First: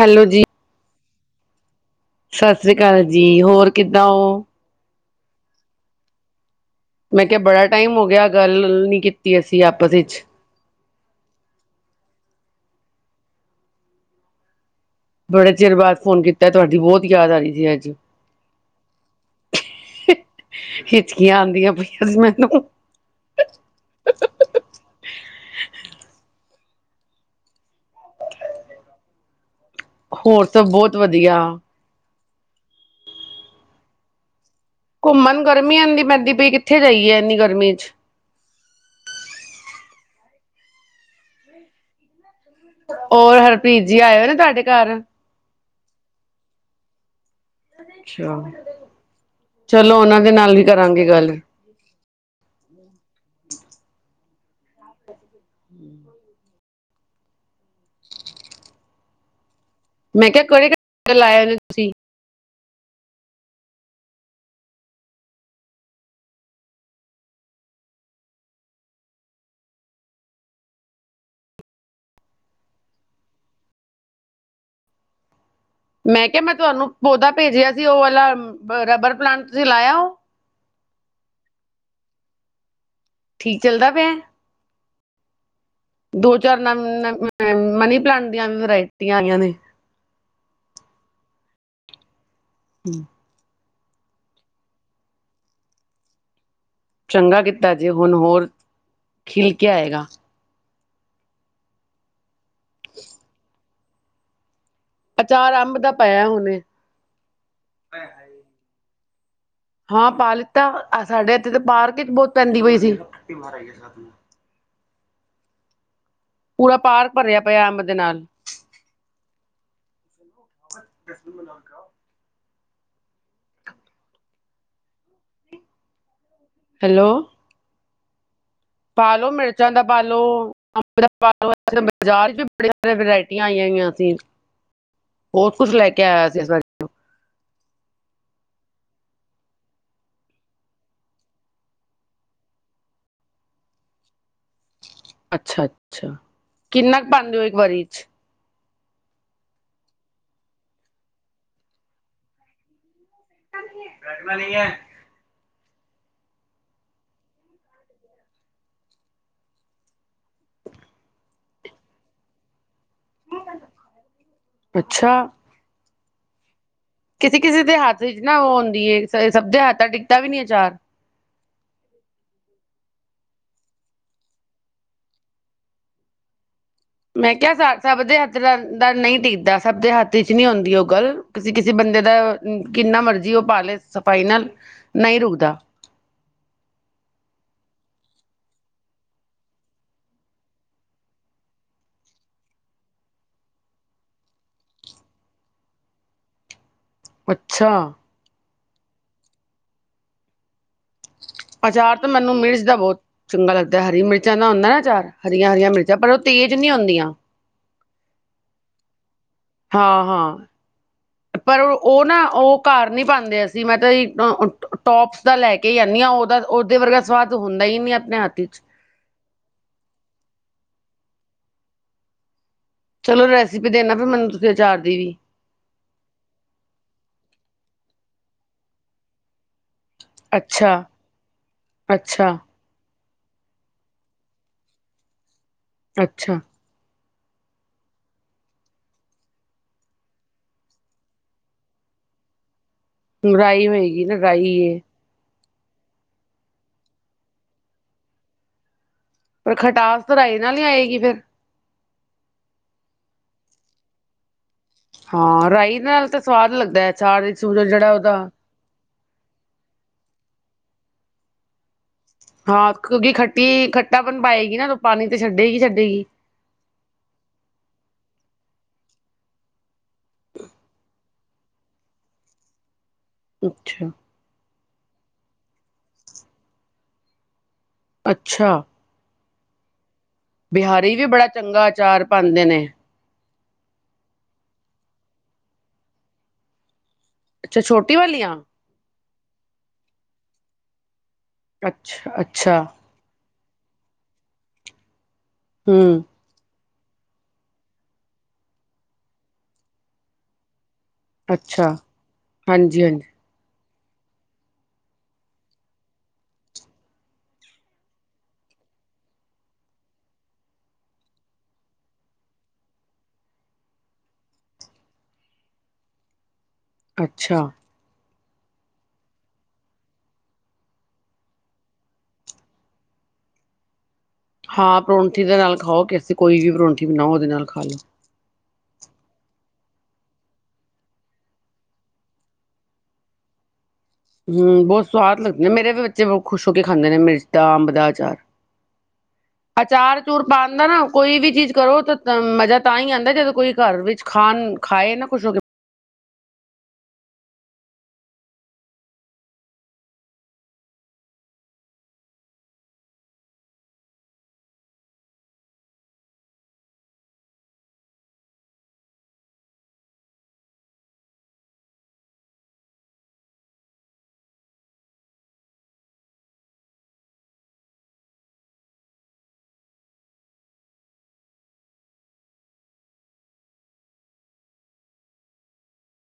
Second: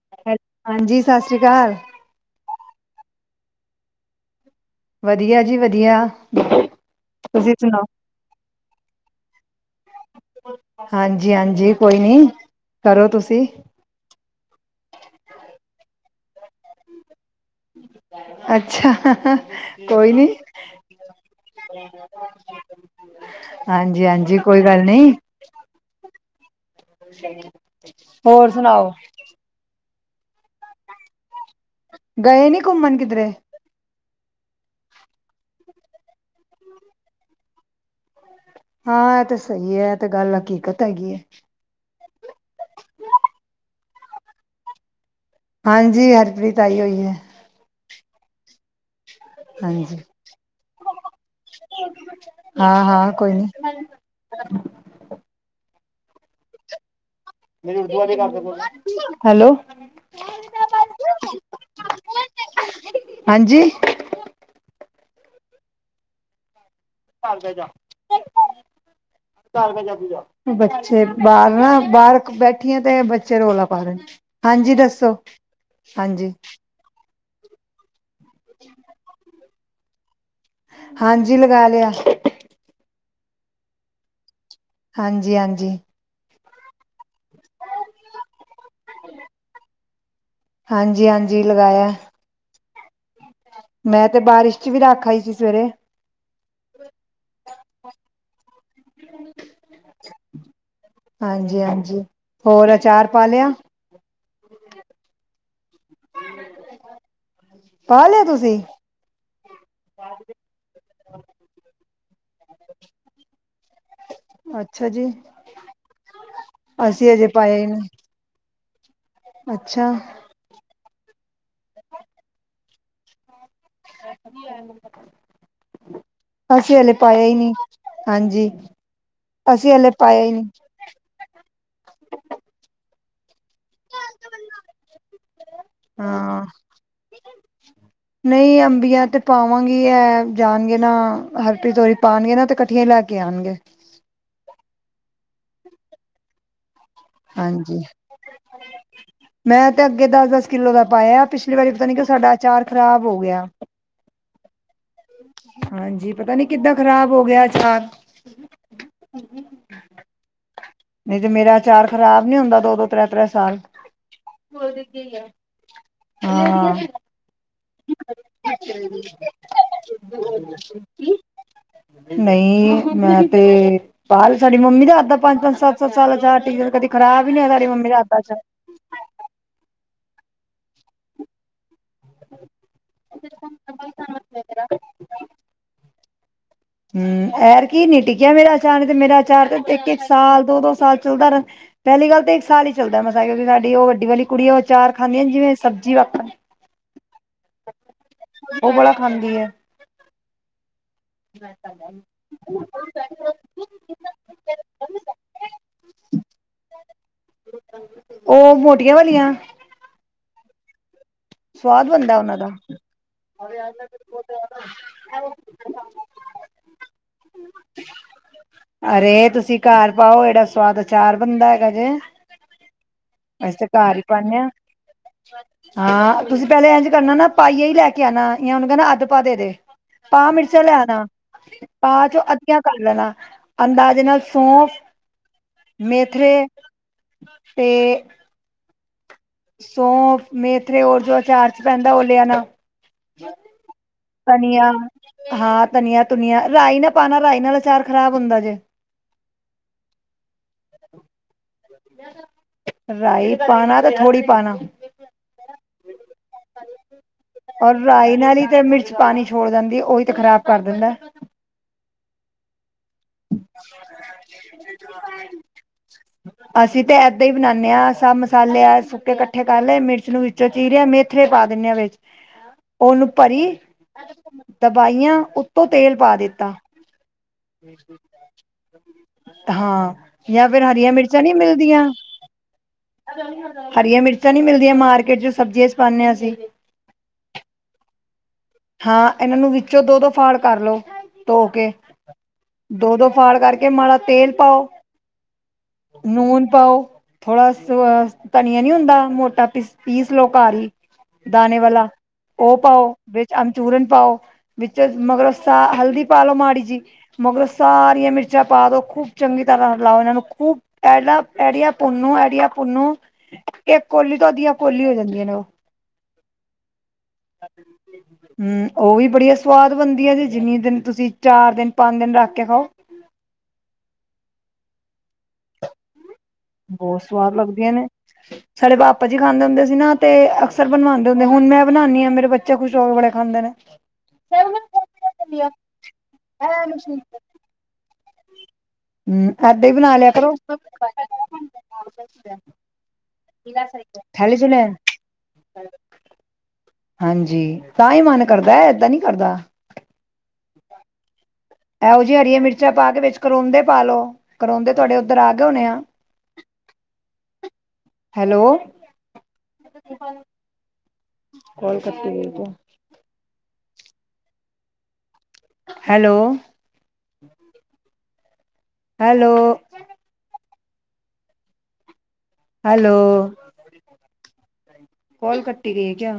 Hello ਜੀ, ਹਾਂਜੀ, ਸਤਿ ਸ਼੍ਰੀ ਅਕਾਲ। ਸਤਿ ਸ੍ਰੀ ਅਕਾਲ ਜੀ, ਹੋਰ ਕਿੱਦਾਂ ਓ? ਵਧੀਆ ਜੀ ਵਧੀਆ। ਮੈਂ ਕਿਹਾ ਤੁਸੀਂ ਬੜਾ ਟਾਈਮ ਸੁਣਾਓ ਹੋ ਗਿਆ, ਗੱਲ ਨੀ ਕੀਤੀ। ਅਸੀਂ ਆਪਸ ਵਿੱਚ ਹਾਂਜੀ-ਹਾਂਜੀ, ਕੋਈ ਨੀ ਕਰੋ ਤੁਸੀਂ ਬੜੇ ਚਿਰ ਬਾਅਦ ਫੋਨ ਕੀਤਾ, ਤੁਹਾਡੀ ਬੋਤ ਯਾਦ ਆ ਰਹੀ ਸੀ। ਅੱਜ ਅੱਛਾ, ਕੋਈ ਨੀ। ਆਂਦੀਆਂ ਪਈਆਂ ਸੀ। ਮੈਨੂੰ ਹਾਂਜੀ-ਹਾਂਜੀ, ਕੋਈ ਗੱਲ ਨੀ ਹੋਰ ਸੁਣਾਓ? ਹੋਰ ਸਭ ਬੋਤ ਵਧੀਆ। ਗਏ ਨੀ ਘੁੰਮਣ ਕਿਧਰੇ। ਘੁੰਮਣ ਗਰਮੀ ਐਨੀ ਪੈਂਦੀ ਪਈ, ਕਿੱਥੇ ਜਾਈਏ ਏਨੀ ਗਰਮੀ ਚ ਹਾਂ, ਏਹ ਤੇ ਸਹੀ ਹੈ, ਏਹ ਤੇ ਗੱਲ ਹਕੀਕਤ ਹੈਗੀ ਹੈ। ਹੋਰ, ਹਰਪ੍ਰੀਤ ਜੀ ਆਏ ਹੋਏ ਨੇ, ਤੁਹਾਡੇ ਘਰ? ਹਾਂਜੀ, ਹਰਪ੍ਰੀਤ ਆਈ ਹੋਈ ਹੈ। ਅੱਛਾ, ਚਲੋ ਓਨਾਂ ਦੇ ਨਾਲ ਵੀ ਕਰਾਂਗੇ। ਗੱਲ ਹਾਂ-ਹਾਂ, ਕੋਈ ਨੀ। ਹੂੰ। ਹੈਲੋ। ਮੈਂ ਕਿਹਾ ਕੇੜੇ [inaudible] ਹਾਂਜੀ। [unintelligible] ਬੱਚੇ ਬਾਰ ਨਾ ਬਾਰ ਬੈਠੀ ਆਂ ਤੇ ਬੱਚੇ ਰੌਲਾ ਪਾ ਰੇਨ। ਹਾਂਜੀ ਦੱਸੋ। ਮੈਂ ਕਿਆ ਮੈਂ ਤਵਾਨੂੰ ਪੌਧਾ ਪੇਜਆ ਸੀ, ਉਹ ਵਾਲਾ ਰਬਰ ਪਲਾਂਟ ਤੁਸੀਂ ਲਾਇਆ ਔ। ਹਾਂਜੀ ਲਗਾ ਲਿਆ। ਠੀਕ ਚੱਲਦਾ ਪਿਆ। ਹਾਂਜੀ-ਹਾਂਜੀ। ਦੋ ਚਾਰ [unintelligible] ਮਨੀ ਪਲਾਂਟ ਦੀਆਂ ਵੀ ਵਰਾਇਟੀਆਂ ਆਈਆਂ ਨੇ। ਹਾਂਜੀ-ਹਾਂਜੀ ਲਗਾਇਆ। [inaudible] ਮੈਂ ਤੇ ਬਾਰਿਸ਼ 'ਚ ਵੀ ਰਖ ਆਈ ਸੀ ਸਵੇਰੇ। ਚੰਗਾ ਕੀਤਾ ਜੇ ਹੁਨ ਹੋਰ ਖਿਲ ਕੇ ਆਏਗਾ। ਹਾਂਜੀ-ਹਾਂਜੀ। ਹੋਰ ਅਚਾਰ ਪਾ ਲਿਆ? ਅਚਾਰ ਅੰਬ ਦਾ ਪਾਇਆ ਹੁਨੇ। ਪਾ ਲਆ ਤੁਸੀਂ? ਹਾਂ ਪਾ ਲਿੱਤਾ। ਸਾਡੇ ਇੱਥੇ ਤੇ ਪਾਰਕੀਕ ਬੋਤ ਪੈਂਦੀ ਬਈ ਸੀ। ਅੱਛਾ ਜੀ। ਪੂਰਾ ਪਾਰਕ ਅਸੀਂ ਅਜੇ ਭਰਿਆ ਪਾਯਾ ਈ ਪਿਆ ਨੀ। ਅੰਬ ਦੇ ਨਾਲ ਅੱਛਾ। [inaudible] ਅਸੀਂ ਹਲੇ ਹੈਲੋ ਪਾਇਆ ਈ ਨੀ। ਹਾਂਜੀ। ਪਾਲੋ ਮਿਰਚਾਂ ਅਸੀਂ ਦਾ ਹਲੇ ਪਾਇਆ ਹੀ ਨਹੀਂ ਪਾਲੋ। [unintelligible] ਵੈਰਾਇਟੀਆਂ ਆਇਯਾ ਹੋਇਆ। ਸੀ। ਬੋਤ ਕੁੱਛ ਲੈ ਕੇ ਆਇਆ ਸੀ ਇਸ ਵਾਰੀ। ਨਈ ਅੰਬੀਆਂ ਤੇ ਪਾਵਾਂਗੀ, ਐ ਜਾਨਗੇ ਨਾ ਹਰਪ੍ਰੀਤ ਔਰੀ ਪਾਨਗੇ ਨਾ ਤੇ ਕੱਠਿਆ ਈ ਲੈ ਕੇ ਆਨਗੇ। ਅੱਛਾ-ਅੱਛਾ। ਕਿੰਨਾ ਕ ਪਾਂਦੇ ਔ ਇਕ ਵਾਰੀ ਹਾਂਜੀ 'ਚ? ਮੈਂ ਤੇ ਅੱਗੇ ਦੱਸ-ਦੱਸ ਕਿੱਲੋ ਦਾ ਪਾਇਆ। ਪਿਛਲੀ ਵਾਰੀ ਪਤਾ ਨੀ ਕਿਉਂ ਸਾਡਾ ਅਚਾਰ ਖ਼ਰਾਬ ਹੋ ਗਿਆ। ਬੈਠਨਾ ਨੀ ਐ। ਹਾਂਜੀ। ਪਤਾ ਨੀ ਕਿਦਾਂ ਖ਼ਰਾਬ ਹੋ ਗਿਆ ਅਚਾਰ। ਨਹੀਂ ਤੇ ਮੇਰਾ ਅਚਾਰ ਖ਼ਰਾਬ ਨੀ ਹੁੰਦਾ ਦੋ-ਦੋ, ਤ੍ਰੈ-ਤ੍ਰੈ ਸਾਲ। ਅੱਛਾ ਹਾਂ। ਕਿਸੀ-ਕਿਸੀ ਦੇ ਹੱਥ ਵਿੱਚ ਨਾ ਔ ਹੁੰਦੀ ਏ। ਸ ਸਭ ਦੇ ਹੱਥ ਦਾ ਟਿਕਦਾ ਵੀ ਨੀ ਅਚਾਰ। ਨਈ ਮੈਂ ਤੇ ਪਾਲ, ਸਾਡੀ ਮੰਮੀ ਦੇ ਹੱਥ ਦਾ ਪੰਜ-ਪੰਜ, ਸੱਤ-ਸੱਤ ਸਾਲ ਅਚਾਰ ਟੀਕ ਕਦੀ ਖਰਾਬ ਈ ਨੀ ਹੋ ਸਾਡੀ ਮੰਮੀ ਦੇ ਹੱਥ ਦਾ ਅਚਾਰ। ਦਾ ਨਈ ਟਿੱਕਦਾ। ਸਭ ਦੇ ਹੱਥ ਇੱਚ ਨੀ ਹੁੰਦੀ ਔ ਗੱਲ। ਕਿਸੀ-ਕਿਸੀ ਬੰਦੇ ਦਾ ਕਿੰਨਾ ਮਰਜ਼ੀ ਔ ਪਾ ਲੇ ਸਫ਼ਾਈ ਨਾਲ ਨਈ ਰੁਕਦਾ। ਹਮ ਐਰ ਕੀ ਨੀ ਟਿੱਕੀਆ ਮੇਰਾ ਆਚਾਰ, ਨੀ ਤੇ ਮੇਰਾ ਆਚਾਰ ਇਕ-ਇਕ ਸਾਲ, ਦੋ-ਦੋ ਸਾਲ ਚਲਦਾ ਰੇ ਪੈਲੀ ਗੱਲ ਤੇ ਇਕ ਸਾਲ ਈ ਚਲਦਾ ਮਸਾ ਕਿਉਂਕਿ ਸਾਡੀ ਔ ਵੱਡੀ ਵਾਲੀ ਕੁੜੀ ਔ ਅਚਾਰ ਖਾਂਦੀ, ਜਿਵੇੰ ਸਬਜ਼ੀ ਵਾਕਣ। ਅੱਛਾ। ਔ ਬੜਾ ਖਾਂਦੀ ਏ। ਅਚਾਰ ਤਾਂ ਮੈਨੂੰ ਮਿਰਚ ਦਾ ਬੋਤ ਚੰਗਾ ਲਗਦਾ। ਹਰੀ ਮਿਰਚਾਂ ਦਾ ਹੁੰਦਾ ਨਾ ਅਚਾਰ ਹਰੀਆਂ-ਹਰੀਆਂ ਮਿਰਚਾਂ ਪਰ ਔ ਤੇਜ਼ ਨੀ ਔੰਦੀਆਂ। ਔ ਮੋਟੀਆਂ ਵਾਲੀਆਂ? ਹਾਂ-ਹਾਂ। ਪਰ ਸਵਾਦ ਔ ਬਣਦਾ ਨਾ ਉਹਨਾਂ ਔ ਦਾ। ਘਰ ਨੀ ਪਾਂਦੇ ਅਸੀ, ਮੈਂ ਤਾ ਜੀ ਟੋ--ਟੋਪਸ ਦਾ ਲੈ ਕੇ ਕੇ ਈ ਆਨੀ ਆ ਓਦਾ, ਓਦੇ ਵਰਗਾ ਸਵਾਦ ਹੁੰਦਾ ਈ ਨੀ ਆਪਣੇ ਹੱਥ ਇੱਚ। ਅਰੇ ਤੁਸੀ ਕਾਰ ਪਾਓ, ਏੜਾ ਸਵਾਦ ਅਚਾਰ ਬਣਦਾ ਹੈਗਾ ਜੇ। ਚਲੋ ਅਸੀ ਤੇ, ਰੈਸਿਪੀ ਦੇਣਾ ਕਾਰ ਈ ਫਿਰ ਮੈਨੂੰ ਪਾਣੇ ਆ। ਤੁਸੀਂ ਅਚਾਰ ਦੀ ਵੀ ਹਾਂ, ਤੁਸੀਂ ਪੈਲੇ ਏਜ ਕਰਨਾ ਨਾ ਪਾਈਆ ਈ ਲੈ ਕੇ ਆਣਾ, ਯਾ ਉਨੂੰ ਕੈਣਾ ਅੱਧ ਪਾ ਦੇ-ਦੇ। ਪਾ ਮਿਰਚਾਂ ਅੱਛਾ ਲੈ ਨਾ, ਪਾ ਚੋਂ ਅੱਛਾ ਅੱਧੀਆਂ ਕਰ ਲੈਣਾ, ਅੰਦਾਜੇ ਨਾਲ ਸੌਫ, ਅੱਛਾ ਮੇਥਰੇ ਤੇ ਸੌਫ, ਮੇਥਰੇ ਔਰ ਜੋ ਅਚਾਰ 'ਚ ਪੈਂਦਾ, ਓ ਲੇ ਆਣਾ। ਹਮ, ਰਾਈ ਹੋਏਗੀ ਨਾ ਰਾਈ ਧਨੀਆ ਏ। ਹਾਂ ਤਣੀਆਂ-ਤੁਣੀਆਂ, ਰਾਇ ਨਾ ਪਾਣਾ ਰਾਇ ਨਾਲ ਅਚਾਰ ਖ਼ਰਾਬ ਹੁੰਦਾ ਜੇ। ਪਰ ਖਟਾਸ, ਤਾਂ ਰਾਇ ਨਾਲ ਈ ਆਏਗੀ ਫੇਰ। ਰਾਇ ਪਾਣਾ, ਤੇ ਥੋੜ੍ਹੀ ਪਾਣਾ। ਹਾਂ ਰਾਇ ਨਾਲ ਤੇ ਸਵਾਦ ਲਗਦਾ, ਐ ਅਚਾਰ ਸੂਰਜ ਜੇੜਾ ਓਦਾ ਫੇਰ ਮਿਰਚ ਪਾਣੀ ਛੋੜ ਜਾਂਦੀ ਏ, ਓਹੀ ਤੇ ਖਰਾਬ ਕਰ ਦਿੰਦੈ। ਹਾਂ ਕਿਉਂਕਿ ਖੱਟੀ ਖੱਟਾ ਪਨ ਪਾਏਗੀ ਨਾ, ਤੇ ਓ ਪਾਣੀ ਤੇ ਛਡੇਗੀ- ਛਡੇਗੀ। ਅਸੀਂ ਤਾ ਏਦਾ ਈ ਬਨਾਣੇ ਆ, ਸਭ ਮਸਾਲੇ ਆ ਸੁੱਕੇ ਕੱਠੇ ਕਰ ਲੇ ਮਿਰਚ ਨੂੰ ਵਿੱਚੋ ਚੀਰੇਆ ਮੇਥ ਥਰੇ ਪਾ ਦੀਨੇ ਆ ਵਿੱਚ, ਉਨੂੰ ਪਰੀ ਅੱਛਾ ਦਬਾਈਆਂ ਉੱਤੋਂ, ਤੇਲ ਪਾ ਦਿੱਤਾ। ਅੱਛਾ ਹਾਂ। ਯਾ ਫੇਰ, ਹਰੀਆਂ ਬਿਹਾਰੀ ਵੀ ਮਿਰਚਾਂ ਬੜਾ ਨੀ ਚੰਗਾ ਮਿਲਦੀਆਂ ਅਚਾਰ ਪਾਉਂਦੇ ਨੇ ਹਰੀਆਂ ਮਿਰਚਾਂ ਨੀ ਮਿਲਦੀਆਂ ਮਾਰਕੀਟ 'ਚ, ਸਬਜ਼ੀਆਂ 'ਚ ਪਾਣੇ ਆ ਅਸੀ ਅੱਛਾ, ਛੋਟੀ ਵਲੀਆਂ? ਹਾਂ ਏਨਾਨੂੰ ਵਿੱਚੋ ਦੋ-ਦੋ ਫਾੜ੍ਹ ਕਰ ਲੋ ਤੋ ਕੇ, ਅੱਛਾ ਅੱਛਾ ਦੋ-ਦੋ ਫਾੜ੍ਹ ਕਰਕ ਕੇ ਮਾੜਾ ਤੇਲ ਪਾਓ, ਹੂੰ ਨੂਨ ਪਾਓ ਥੋੜਾ ਸ ਵ ਤਣੀਆਂ ਨੀ ਹੁੰਦਾ, ਮੋਟਾ ਪੀਸ-ਪੀਸ ਲੋ ਕਾਰ ਈ ਦਾਣੇ ਅੱਛਾ ਵਲਾ ਓ ਹਾਂਜੀ ਪਾਓ, ਹਾਂਜੀ ਵਿਚ ਅਮਚੂਰਨ ਪਾਓ ਵਿਚ ਮਗਰੋਂ ਸਾ, ਹਲਦੀ ਪਾਲੋੋ ਮਾੜੀ ਜੀ ਮਗਰੋਂ ਸਾਰੀਆਂ ਮਿਰਚਾਂ ਪਾ ਦੋ, ਖੂਬ ਚੰਗੀ ਤਰ੍ਹਾਂ ਰਲਾਓ ਇਹਨਾਂ ਨੂੰ ਖੂਬ ਇਹੜਾ ਐੜੀਆ ਪੁੁੰਨੂੰ, ਐੜੀਆ ਪੁੁੰਨੂੰ ਇੱਕ ਕੋਲੀ ਤੋਂ, ਅੱਧੀਆਂ ਕੋਲੀ ਹੋ ਜਾਂਦੀਆਂ ਨੇ ਉਹ। ਅੱਛਾ ਹੂ, ਉਹ ਵੀ ਬੜੀਆ ਸਵਾਦ ਬਣਦੀਆਂ ਨੇ, ਜਿੰਨੀ ਦਿਨ ਤੁਸੀਂ ਚਾਰ ਦਿਨ ਪੰਜ ਦਿਨ ਰੱਖ ਕੇ ਖਾਓ। ਹਾਂ ਪਰੌਂਠੀ ਦੇ ਨਾਲ ਖਾਓ, ਐਸੀਂ ਕੋਈ ਵੀ ਪਰੌਂਠੀ ਬਹੁਤ ਬਣਾਓ ਉਹਦੇ ਸਵਾਦ ਨਾਲ ਖਾ ਲੱਗਦੀਆਂ ਲਓ। ਨੇ ਸਾਡੇ ਭਾਪਾ ਜੀ ਖਾਂਦੇ ਹੁੰਦੇ ਸੀ ਨਾ, ਤੇ ਅਕਸਰ ਬਣਵਾਉਂਦੇ ਹੁੰਦੇ, ਹੁਣ ਮੈਂ ਬਣਾਉਂਦੀ ਹਾਂ ਮੇਰੇ ਬੱਚੇ ਖੁਸ਼ ਹੋ ਕੇ ਬੜੇ ਖਾਂਦੇ ਨੇ। ਹੂ ਬਹੁਤ ਸਵਾਦ ਲੱਗਦੇ ਨੇ, ਮੇਰੇ ਵੀ ਬੱਚੇ ਬਹੁਤ ਖੁਸ਼ ਹੋ ਕੇ ਖਾਂਦੇ ਨੇ ਮਿਰਚ ਦਾ, ਅੰਬ ਦਾ ਅਚਾਰ। ਹਮ ਏਦਾਂ ਹੀ ਬਣਾ ਅਚਾਰ ਲਿਆ -ਅਚੂਰ ਕਰੋ ਪਾਉਣ ਦਾ ਨਾ, ਕੋਈ ਵੀ ਚੀਜ਼ ਕਰੋ ਤਾਂ ਮਜ਼ਾ ਤਾਂ ਹੀ ਆਂਦਾ ਜਦੋਂ ਕੋਈ ਘਰ ਵਿੱਚ ਥੈਲੀ ਚ ਖਾਣ ਲੈ ਖਾਏ ਨਾ, ਖੁੱਸ਼ ਹੋ ਕੇ ਹਾਂਜੀ, ਤਾਂ ਹੀ ਮਨ ਕਰਦਾ ਏ, ਏਦਾਂ ਨੀ ਕਰਦਾ। ਇਹੋ ਜਿਹੀ ਹਰੀਆਂ ਮਿਰਚਾਂ ਪਾ ਕੇ ਵਿੱਚ ਕਰੋਂਦੇ ਪਾ ਲਉ, ਕਰੋਂਦੇ ਤੁਹਾਡੇ ਉੱਧਰ ਆ ਗਏ ਹੋਣੇ ਆ। [unintelligible] ਹੈਲੋ, ਸਤਿ ਸ੍ਰੀ ਆਕਾਲ। ਕੋਲ ਕੱਟੀ ਗਈ। ਹੈਲੋ। ਹੈਲੋ। ਹੈਲੋ, ਕੋਲ ਕੱਟੀ ਗਈ ਏ ਕਿਆ?